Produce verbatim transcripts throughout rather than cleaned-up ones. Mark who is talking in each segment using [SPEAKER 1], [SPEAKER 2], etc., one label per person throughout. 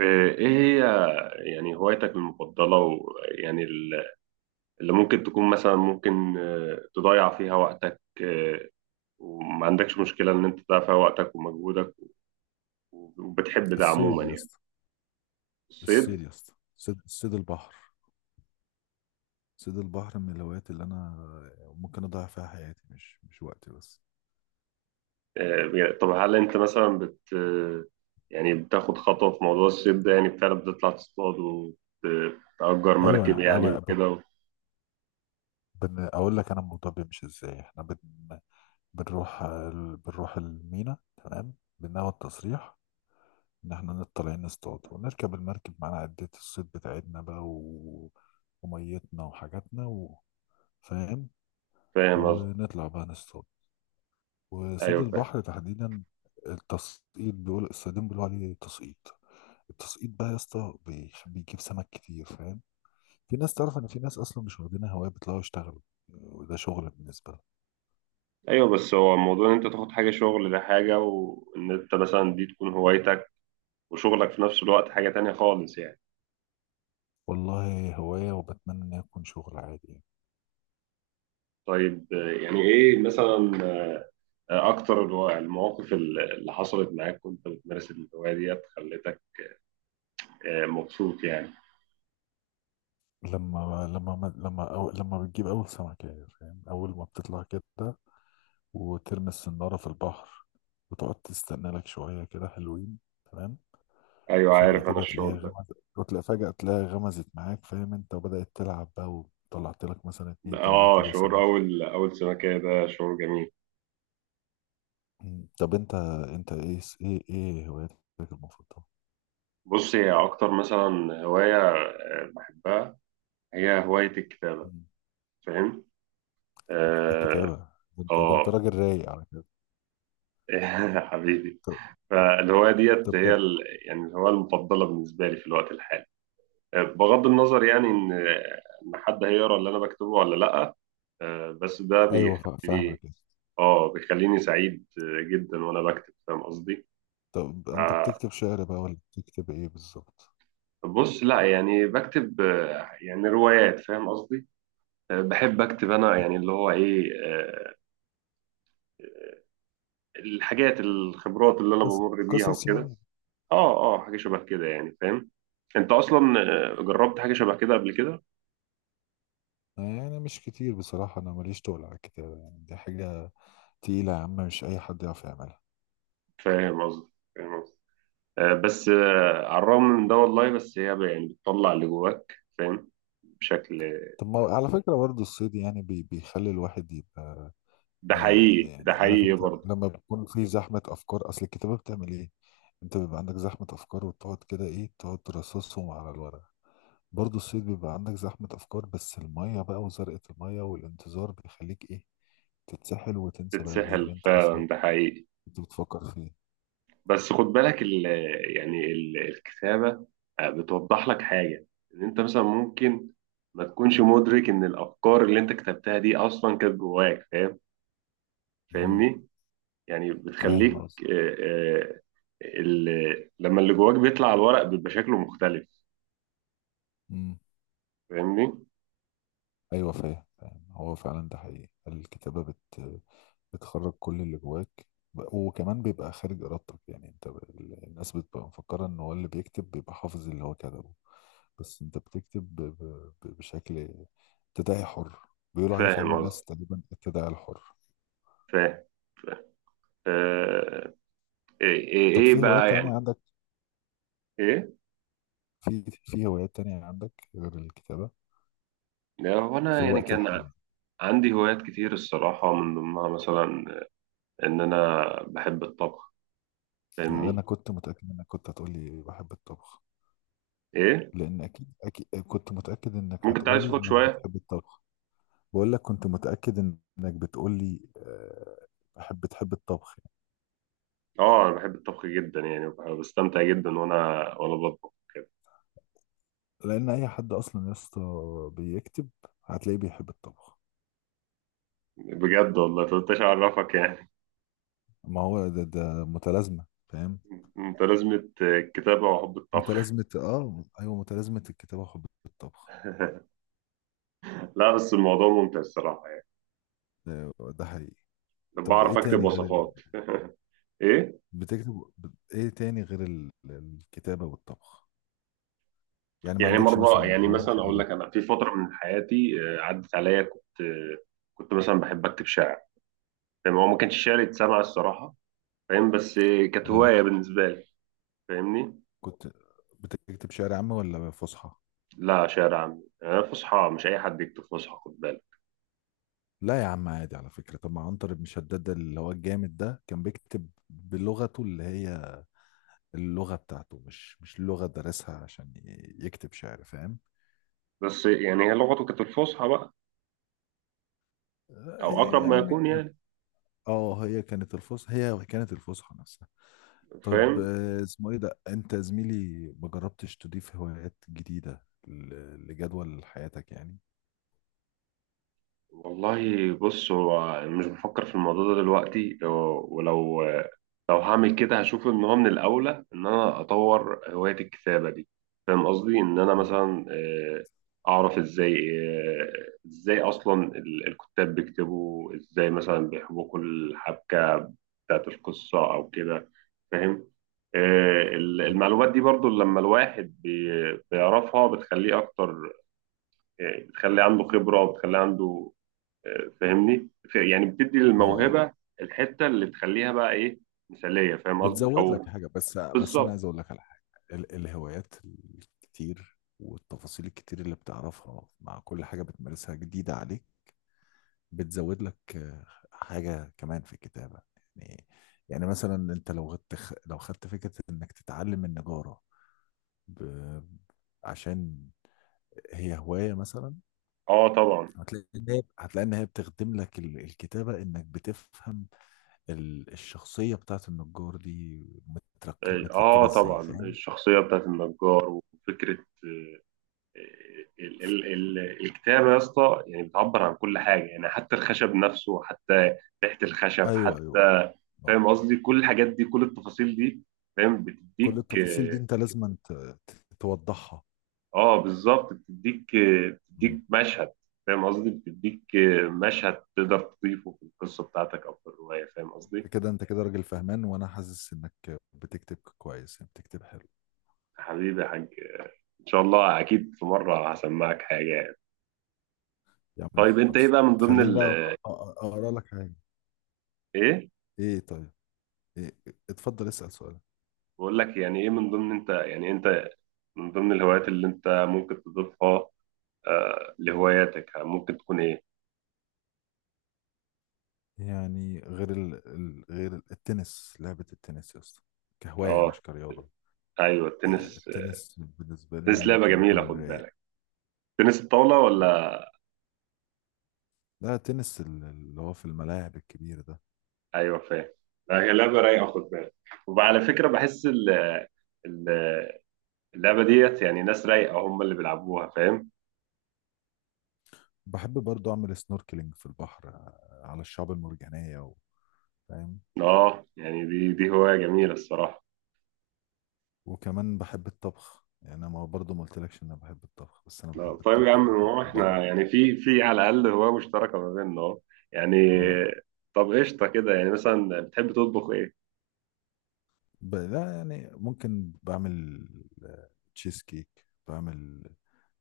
[SPEAKER 1] آه، ايه هي يعني هوايتك المفضلة ويعني ال- اللي ممكن تكون مثلا ممكن آه، تضيع فيها وقتك، آه، وما عندكش مشكلة ان انت تضيع فيها وقتك ومجهودك وبتحب ده عموما
[SPEAKER 2] الصيد يا
[SPEAKER 1] يعني.
[SPEAKER 2] اسطى
[SPEAKER 1] الصيد.
[SPEAKER 2] الصيد يا اسطى. صيد صيد البحر. صيد البحر من الهوايات اللي انا ممكن اضيع فيها حياتي، مش مش وقتي بس.
[SPEAKER 1] آه، بي- طب هل انت مثلا بت آه، يعني بتاخد خطوة في موضوع الصيد ده؟ يعني فعلا بتطلع تصطاد وتأجر
[SPEAKER 2] ايوه
[SPEAKER 1] مركب
[SPEAKER 2] يعني،
[SPEAKER 1] يعني
[SPEAKER 2] أبقى- أبقى-
[SPEAKER 1] وكده؟
[SPEAKER 2] بن- اقول لك انا الموضوع بيمشي ازاي. احنا بن... بنروح ال- بنروح المينا. تمام. بناخد تصريح ان احنا نط- طالعين نصطاد ونركب المركب، معانا عدة الصيد بتاعتنا بقى و... وميتنا وحاجاتنا، و... فاهم.
[SPEAKER 1] فاهم قصدي.
[SPEAKER 2] ونطلع بقى نصطاد. وصيد
[SPEAKER 1] ايوه فاهم.
[SPEAKER 2] البحر تحديدا، التسقيط، بيقول الصيادين بيقولوا عليه تسقيط. التسقيط بقى يا اسطى بيخ- بيجيب سمك كتير، فاهم. في ناس تعرف ان في ناس اصلا مش واخدينها هوايه، بيطلعوا يشتغلوا، وده شغل بالنسبه لهم.
[SPEAKER 1] ايوه بس هو موضوع ان انت تاخد حاجة شغل ده حاجة، وان انت مثلا دي تكون هوايتك وشغلك في نفس الوقت حاجة تانية خالص يعني.
[SPEAKER 2] والله هوايه، وبتمنى ان يكون شغل عادي يعني.
[SPEAKER 1] طيب، آه، يعني إيه مثلا آه، أكتر الو- المواقف ال- اللي حصلت معاك وأنت بتمارس الهواية ديت خلتك آه، مبسوط يعني؟
[SPEAKER 2] لما لما لما أو لما بتجيب اول سمكه يعني، فاهم. اول ما بتطلع كده وترمي السناره في البحر وتقعد تستنى لك شويه كده حلوين، تمام.
[SPEAKER 1] أيوه
[SPEAKER 2] وفجأة
[SPEAKER 1] عارف أنا
[SPEAKER 2] كده
[SPEAKER 1] الشعور
[SPEAKER 2] تلاقيها
[SPEAKER 1] ده.
[SPEAKER 2] غمزت، وتلاقي فجأة تلاقيها غمزت معاك، فاهم، انت وبدأت تلعب بقى وطلعت لك مثلا اتنين تلاتة
[SPEAKER 1] آه،
[SPEAKER 2] كيلو
[SPEAKER 1] شعور
[SPEAKER 2] سمك.
[SPEAKER 1] أول أول سمكة ده شعور جميل.
[SPEAKER 2] مم. طب انت انت ايه ايه ايه هواياتك المفضلة؟
[SPEAKER 1] بص، هي أكتر مثلا هواية آه، بحبها هي هواية الكتابة.
[SPEAKER 2] مم.
[SPEAKER 1] فاهم؟ آه.
[SPEAKER 2] الكتابة؟ ده انت ده انت
[SPEAKER 1] آه.
[SPEAKER 2] راجل رايق على كده.
[SPEAKER 1] حبيبي.
[SPEAKER 2] طب
[SPEAKER 1] فالهواية
[SPEAKER 2] طب
[SPEAKER 1] ديت هي
[SPEAKER 2] بل-
[SPEAKER 1] ال... يعني الهواية المفضلة بالنسبة لي في الوقت الحالي، بغض النظر يعني ان ان حد هيقرا اللي انا بكتبه ولا لا. آه، بس ده
[SPEAKER 2] ايوه، فا- فاهمك
[SPEAKER 1] بيخليني،
[SPEAKER 2] كده.
[SPEAKER 1] اه، بيخليني سعيد آه، جدا وانا بكتب، فاهم قصدي.
[SPEAKER 2] طب انت
[SPEAKER 1] آه،
[SPEAKER 2] بتكتب شعر بقى ولا بتكتب ايه بالظبط؟
[SPEAKER 1] بص، لا يعني بكتب آه، يعني روايات، فاهم قصدي. آه، بحب اكتب انا يعني اللي هو ايه، آه، الحاجات، الخبرات اللي انا
[SPEAKER 2] قصص،
[SPEAKER 1] بمر بيها
[SPEAKER 2] قصص
[SPEAKER 1] وكده.
[SPEAKER 2] يعني.
[SPEAKER 1] اه اه حاجه شبه كده يعني، فاهم؟ انت اصلا آه، جربت حاجه شبه كده قبل كده؟
[SPEAKER 2] يعني مش كتير بصراحة، أنا ماليش تقل على الكتابة، يعني دي حاجة تقيلة يا عم، مش أي حد يعرف يعملها.
[SPEAKER 1] فاهم قصدي، فاهم قصدي. آه، بس آه، على الرغم من ده، والله بس هي ب- يعني بتطلع اللي جواك، فاهم؟ بشكل.
[SPEAKER 2] طب ما على فكرة برضو الصيد يعني بي بيخلي الواحد يبقى.
[SPEAKER 1] ده
[SPEAKER 2] آه
[SPEAKER 1] حقيقي، ده
[SPEAKER 2] يعني، عارف
[SPEAKER 1] حقيقي
[SPEAKER 2] انت،
[SPEAKER 1] برضه.
[SPEAKER 2] لما بيكون في زحمة أفكار، أصل الكتابة بتعمل إيه؟ أنت بيبقى عندك زحمة أفكار وتقعد كده، إيه، تقعد ترصصهم على الورق. برضو الصيد بيبقى عندك زحمة أفكار، بس المية بقى وزرقة المية والانتظار بيخليك، إيه، تتسحل وتنسى بقى إيه
[SPEAKER 1] تتسحل
[SPEAKER 2] اللي أنت أصلا
[SPEAKER 1] فعلا، ده حقيقي.
[SPEAKER 2] كنت بتفكر فيه.
[SPEAKER 1] بس خد بالك ال يعني ال الكتابة آه، بتوضح لك حاجة، إن أنت مثلا ممكن ما تكونش مدرك إن الأفكار اللي أنت كتبتها دي أصلا كانت جواك، فاهم؟
[SPEAKER 2] امم.
[SPEAKER 1] فاهمني؟ يعني
[SPEAKER 2] فاهم
[SPEAKER 1] بتخليك،
[SPEAKER 2] قصدك.
[SPEAKER 1] آه، آه، ال- لما اللي جواك بيطلع على الورق بيبقى شكله مختلف.
[SPEAKER 2] امم.
[SPEAKER 1] فاهمني؟
[SPEAKER 2] أيوه، فاهم، فاهم. هو فعلا ده حقيقي، الكتابة بت بتخرج كل اللي جواك. ب- وكمان بيبقى خارج ارادتك يعني، انت ب- ال- الناس بتبقى مفكره ان هو اللي بيكتب بيبقى حافظ اللي هو كتبه. بس انت بتكتب ب- ب- ب- بشكل تداعي حر، بيقولوا عليه في علم
[SPEAKER 1] فاهم قصدي.
[SPEAKER 2] النفس تقريبا التداعي الحر.
[SPEAKER 1] فاهم. آه، ايه ايه
[SPEAKER 2] طب
[SPEAKER 1] إيه
[SPEAKER 2] في هوايات
[SPEAKER 1] بقى
[SPEAKER 2] تانية
[SPEAKER 1] يعني.
[SPEAKER 2] عندك؟
[SPEAKER 1] ايه؟
[SPEAKER 2] في في هوايات تانية عندك غير الكتابة
[SPEAKER 1] لا هو
[SPEAKER 2] في
[SPEAKER 1] انا يعني
[SPEAKER 2] الوقت
[SPEAKER 1] كان ع-
[SPEAKER 2] الحالي؟
[SPEAKER 1] عندي هوايات كتير الصراحه، من ضمنها مثلا ان انا بحب الطبخ،
[SPEAKER 2] انا
[SPEAKER 1] فاهمني؟
[SPEAKER 2] كنت متأكد انك كنت هتقولي بحب الطبخ.
[SPEAKER 1] ايه؟
[SPEAKER 2] لان اكيد، اكيد كنت متأكد انك
[SPEAKER 1] ممكن تعالى
[SPEAKER 2] هتقولي
[SPEAKER 1] صوتك
[SPEAKER 2] انك
[SPEAKER 1] شويه.
[SPEAKER 2] بتحب الطبخ. بقول لك كنت متأكد انك بتقول لي، آه، بحب بتحب الطبخ يعني.
[SPEAKER 1] اه انا بحب الطبخ جدا يعني، وبح- بستمتع جدا وانا وانا بطبخ.
[SPEAKER 2] لان اي حد اصلا يا اسطى بيكتب هتلاقيه بيحب الطبخ.
[SPEAKER 1] بجد والله مكنتش اعرفك يعني.
[SPEAKER 2] ما هو ده ده متلازمة، فاهم.
[SPEAKER 1] انت لازمة، كتابه وحب الطبخ.
[SPEAKER 2] متلازمة، اه ايوه، متلازمة الكتابة وحب الطبخ.
[SPEAKER 1] لا بس الموضوع ممتع الصراحه يعني.
[SPEAKER 2] ده, ده حقيقي. طب ايه
[SPEAKER 1] بعرف اكتب
[SPEAKER 2] تاني غير ال...؟
[SPEAKER 1] وصفات. ايه؟
[SPEAKER 2] بتكتب ب- ايه تاني غير ال... الكتابة والطبخ؟ يعني ما
[SPEAKER 1] يعني
[SPEAKER 2] عندكش
[SPEAKER 1] مرة
[SPEAKER 2] مثلا
[SPEAKER 1] يعني
[SPEAKER 2] هواية
[SPEAKER 1] مثلا أقول
[SPEAKER 2] غريبة؟
[SPEAKER 1] لك، أنا في فترة من حياتي آه، عدت عليا كنت آه، كنت مثلا بحب أكتب شعر، فاهم؟ هو ما كانش شعر يتسمع الصراحة، فاهم؟ بس آه، كانت
[SPEAKER 2] اه،
[SPEAKER 1] هواية بالنسبة لي، فاهمني؟
[SPEAKER 2] كنت بتكتب شعر عام ولا فصحى؟
[SPEAKER 1] لا شعر عامي. آه، فصحى مش أي حد يكتب فصحى، خد بالك.
[SPEAKER 2] لا يا عم عادي على فكرة، طب ما عنتر بن شداد اللي هو الجامد ده كان بيكتب بلغته اللي هي اللغة بتاعته، مش مش لغة درسها عشان ي- يكتب شعر، فاهم.
[SPEAKER 1] بس آه، يعني هي لغته كانت الفصحى بقى،
[SPEAKER 2] آه،
[SPEAKER 1] أو
[SPEAKER 2] هي-
[SPEAKER 1] أقرب ما
[SPEAKER 2] يعني م-
[SPEAKER 1] يكون يعني.
[SPEAKER 2] اه، هي كانت الفصحى، هي كانت الفصحى نفسها. طب
[SPEAKER 1] فاهم.
[SPEAKER 2] آه، اسمه ايه ده انت زميلي، ما جربتش تضيف هوايات جديدة ل- لجدول حياتك يعني؟
[SPEAKER 1] والله بص، هو مش بفكر في الموضوع ده دلوقتي، ولو لو هعمل كده هشوف ان هو من الاولى ان انا اطور هواية الكتابة دي. فاهم قصدي، ان انا
[SPEAKER 2] مم.
[SPEAKER 1] مثلا آه، اعرف ازاي آه، ازاي اصلا ال- الكتاب بيكتبوا، ازاي مثلا بيحبكوا الحبكة بتاعت القصة او كده، فاهم؟ آه، ال-
[SPEAKER 2] طب،
[SPEAKER 1] المعلومات دي برضو لما الواحد بي- بيعرفها بتخليه اكتر، آه، بتخليه عنده خبرة وبتخليه عنده، فاهمني؟ ف- يعني بتدي
[SPEAKER 2] اه، آه.
[SPEAKER 1] للموهبه الحته اللي تخليها بقى ايه، مثاليه، فاهم قصدي؟
[SPEAKER 2] بتزود
[SPEAKER 1] او
[SPEAKER 2] لك حاجه، بس بس انا
[SPEAKER 1] بالظبط.
[SPEAKER 2] عايز اقول لك على حاجه. ال- الهوايات الكتير والتفاصيل الكتير اللي بتعرفها مع كل حاجه بتمارسها جديده عليك بتزود لك آه، حاجه كمان في الكتابه يعني. يعني مثلا انت لو خدت لو خدت فكره انك تتعلم النجاره ب... عشان هي هوايه مثلا،
[SPEAKER 1] اه طبعا.
[SPEAKER 2] هتلاقي ان هي هتلاقي ان هي بتخدم لك ال- الكتابه، انك بتفهم ال- الشخصيه بتاعت النجار دي مترك...
[SPEAKER 1] اه
[SPEAKER 2] متركبه ازاي،
[SPEAKER 1] طبعا،
[SPEAKER 2] فاهم.
[SPEAKER 1] الشخصيه بتاعت النجار وفكره، آه، ال ال ال الكتابه يا اسطى يعني بتعبر عن كل حاجه، يعني حتى الخشب نفسه، حتى ريحه الخشب،
[SPEAKER 2] ايوه، ايوه.
[SPEAKER 1] حتى
[SPEAKER 2] آه.
[SPEAKER 1] فاهم قصدي، كل الحاجات دي، كل التفاصيل دي، فاهم؟
[SPEAKER 2] كل
[SPEAKER 1] بتديك
[SPEAKER 2] التفاصيل دي
[SPEAKER 1] آه،
[SPEAKER 2] انت لازم ت- توضحها.
[SPEAKER 1] اه بالظبط، بتديك،
[SPEAKER 2] مم.
[SPEAKER 1] بتديك مشهد، فاهم قصدي؟ بتديك مشهد تقدر تضيفه في القصه بتاعتك او في الروايه، فاهم قصدي؟
[SPEAKER 2] انت كده، انت كده راجل فهمان، وانا حاسس انك بتكتب كويس يعني، بتكتب حلو.
[SPEAKER 1] يا حبيبي يا حاج، ان شاء الله اكيد في مره هسمعك حاجه يعني.
[SPEAKER 2] يا عم
[SPEAKER 1] طيب انت ايه
[SPEAKER 2] خلص
[SPEAKER 1] بقى من ضمن
[SPEAKER 2] تخليني
[SPEAKER 1] ال...
[SPEAKER 2] بقى، أ- أ- اقرا لك حاجه.
[SPEAKER 1] ايه،
[SPEAKER 2] ايه طيب. إيه؟ اتفضل اسال سؤال.
[SPEAKER 1] بقول لك يعني ايه من ضمن انت، يعني انت من ضمن الهوايات اللي انت ممكن تضيفها آه لهواياتك ممكن تكون ايه؟
[SPEAKER 2] يعني غير ال... ال- غير ال- التنس، لعبه التنس يا اسطى، كهوايه
[SPEAKER 1] اه،
[SPEAKER 2] مش كرياضه.
[SPEAKER 1] ايوه
[SPEAKER 2] آه،
[SPEAKER 1] التنس.
[SPEAKER 2] التنس بالنسبه لي
[SPEAKER 1] التنس لعبه
[SPEAKER 2] ممكن
[SPEAKER 1] جميله،
[SPEAKER 2] يكون
[SPEAKER 1] خد
[SPEAKER 2] رايق.
[SPEAKER 1] بالك. تنس الطاوله ولا؟
[SPEAKER 2] لا، تنس ال- اللي هو في الملاعب الكبير ده.
[SPEAKER 1] ايوه فاهم. لعبه رايقه، خد بالك. وعلى فكره بحس ال ال- اللعبه ديت يعني ناس رايقه هم اللي بيلعبوها، فاهم؟
[SPEAKER 2] بحب برضو أعمل سنوركلينج في البحر آه، على الشعاب المرجانية و- فاهم.
[SPEAKER 1] اه يعني دي دي هوايه جميله الصراحه.
[SPEAKER 2] وكمان بحب الطبخ يعني، أنا ما برضو ما قلتلكش إن أنا بحب الطبخ، بس أنا
[SPEAKER 1] آه،
[SPEAKER 2] بحب
[SPEAKER 1] طيب يا عم،
[SPEAKER 2] الطبخ
[SPEAKER 1] ما هو
[SPEAKER 2] وبحب بعمل.
[SPEAKER 1] احنا يعني في، في على الاقل هوايه مشتركه ما بيننا اهو يعني.
[SPEAKER 2] اه،
[SPEAKER 1] طب قشطه كده، يعني مثلا بتحب تطبخ ايه؟
[SPEAKER 2] ب... لا يعني ممكن بعمل تشيز كيك، بعمل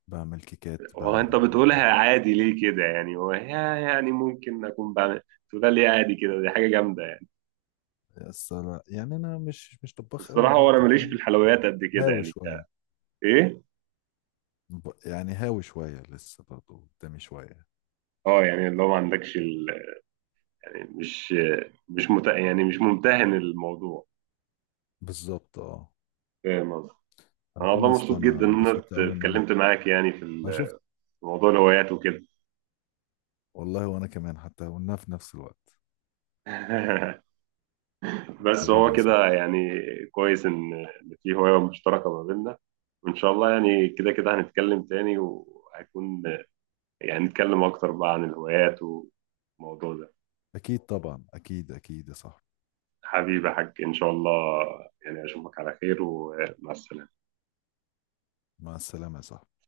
[SPEAKER 2] بعمل كيكات،
[SPEAKER 1] هو انت
[SPEAKER 2] بعمل.
[SPEAKER 1] بتقولها عادي ليه كده يعني؟ هو يا- يعني ممكن اكون بعمل، تقولها ليه عادي كده، دي حاجه جامده يعني.
[SPEAKER 2] بس لا يعني أنا مش مش طباخ قوي
[SPEAKER 1] الصراحه هو انا
[SPEAKER 2] برضو،
[SPEAKER 1] ماليش في
[SPEAKER 2] فاهم.
[SPEAKER 1] الحلويات قد كده
[SPEAKER 2] هاوي
[SPEAKER 1] يعني.
[SPEAKER 2] شوية.
[SPEAKER 1] ايه؟
[SPEAKER 2] ب... يعني هاوي شوية لسه، برضو قدامي شوية.
[SPEAKER 1] اه يعني اللي هو ما عندكش ال... يعني مش، مش مت... يعني مش ممتهن الموضوع.
[SPEAKER 2] بالظبط اه.
[SPEAKER 1] فاهم قصدي.
[SPEAKER 2] انا
[SPEAKER 1] انا
[SPEAKER 2] بقول
[SPEAKER 1] والله
[SPEAKER 2] لسه
[SPEAKER 1] مبسوط جدا
[SPEAKER 2] انا
[SPEAKER 1] ان انا
[SPEAKER 2] انبسطت
[SPEAKER 1] ات-
[SPEAKER 2] قوي ان انا.
[SPEAKER 1] اتكلمت معاك يعني في
[SPEAKER 2] أنا شفت.
[SPEAKER 1] ال- في موضوع الهوايات وكده.
[SPEAKER 2] والله وانا كمان حتى قلناها في نفس الوقت.
[SPEAKER 1] بس هو
[SPEAKER 2] حبيبي يا صاحبي.
[SPEAKER 1] كده يعني، كويس ان إن في هواية مشتركة ما بيننا، وان شاء الله يعني كده كده هنتكلم تاني وهيكون يعني نتكلم اكتر بقى عن الهوايات والموضوع ده.
[SPEAKER 2] اكيد طبعا، اكيد اكيد يا صاحبي.
[SPEAKER 1] حبيبي يا حاج، ان شاء الله، يعني اشوفك على خير ومع السلامة.
[SPEAKER 2] مع السلامة يا صاحبي.